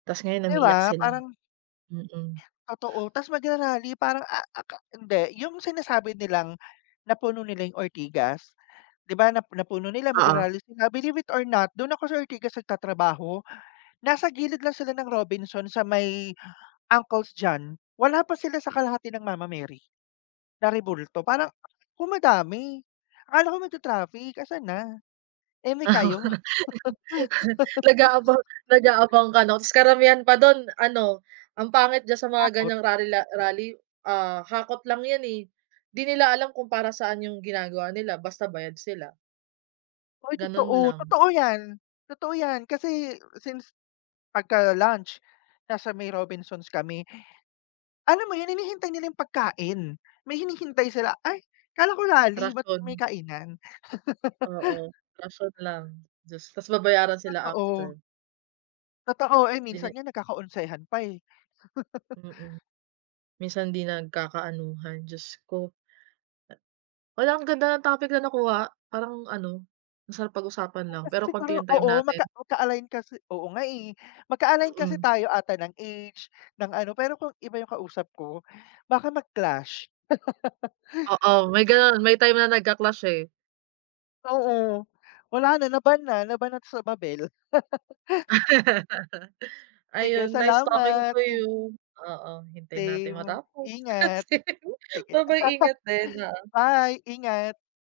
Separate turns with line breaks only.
Tapos ngayon
'Di
umiiyak
ba
sila.
parang
Mm.
Totoo, tapos magra-rally parang a a aka hindi, yung sinasabi nilang napuno nila yung Ortigas, di ba, na napuno nila,
Oo.
magra-rally sila. Believe it or not, dun ako sa Ortigas nagtatrabaho. Nasa gilid lang sila ng Robinsons sa may Uncle John's. Wala pa sila sa kalahati ng Mama Mary na rebulto. Parang kung madami, akala ko magtra-traffic, asan na? Eme kayo.
Nag-aabang nag-aabang ka 'no? Tapos karamihan pa dun ano, ang pangit diyan sa mga
Takot.
ganyang rally rally, ah, hakot lang yun, eh. Di nila alam kung para saan yung ginagawa nila basta bayad sila.
Ay
Ganun
totoo,
lang.
totoo 'yan. Totoo 'yan kasi since pagka-lunch nasa may Robinsons kami. Alam mo yun, hinihintay nila yung pagkain. May hinihintay sila. "Ay akala ko rally, ba't may
Rason.
kainan?"
Oo, rason lang. Tapos tapos babayaran sila
Totoo.
after.
Totoo. Eh, minsan
Dine
nga nagkaka-onsehan pa, eh.
Mm. Minsan hindi nagkakaanuhan, Diyos ko. Hala, ang ganda ng topic na nakuha. Parang ano, masarap pag-usapan
Eh,
lang,
kasi
pero konti
siguro
yung time
oo.
natin.
Magka magka-align kasi oo nga, eh. Magka-align kasi
Mm.
tayo 'ata ng age, ng ano, pero kung iba yung kausap ko baka mag-clash.
Oo, may gano'n. May time na nagcla-clash, eh.
Oo. Wala na, na-ban na. Na-ban na sa Babel. Sige,
Ayun, nice talking
salamat.
to you. Oo, hintayin nating
Same,
matapos.
ingat.
Sige,
Sige.
ba-bye, ingat din, oo.
Bye, ingat.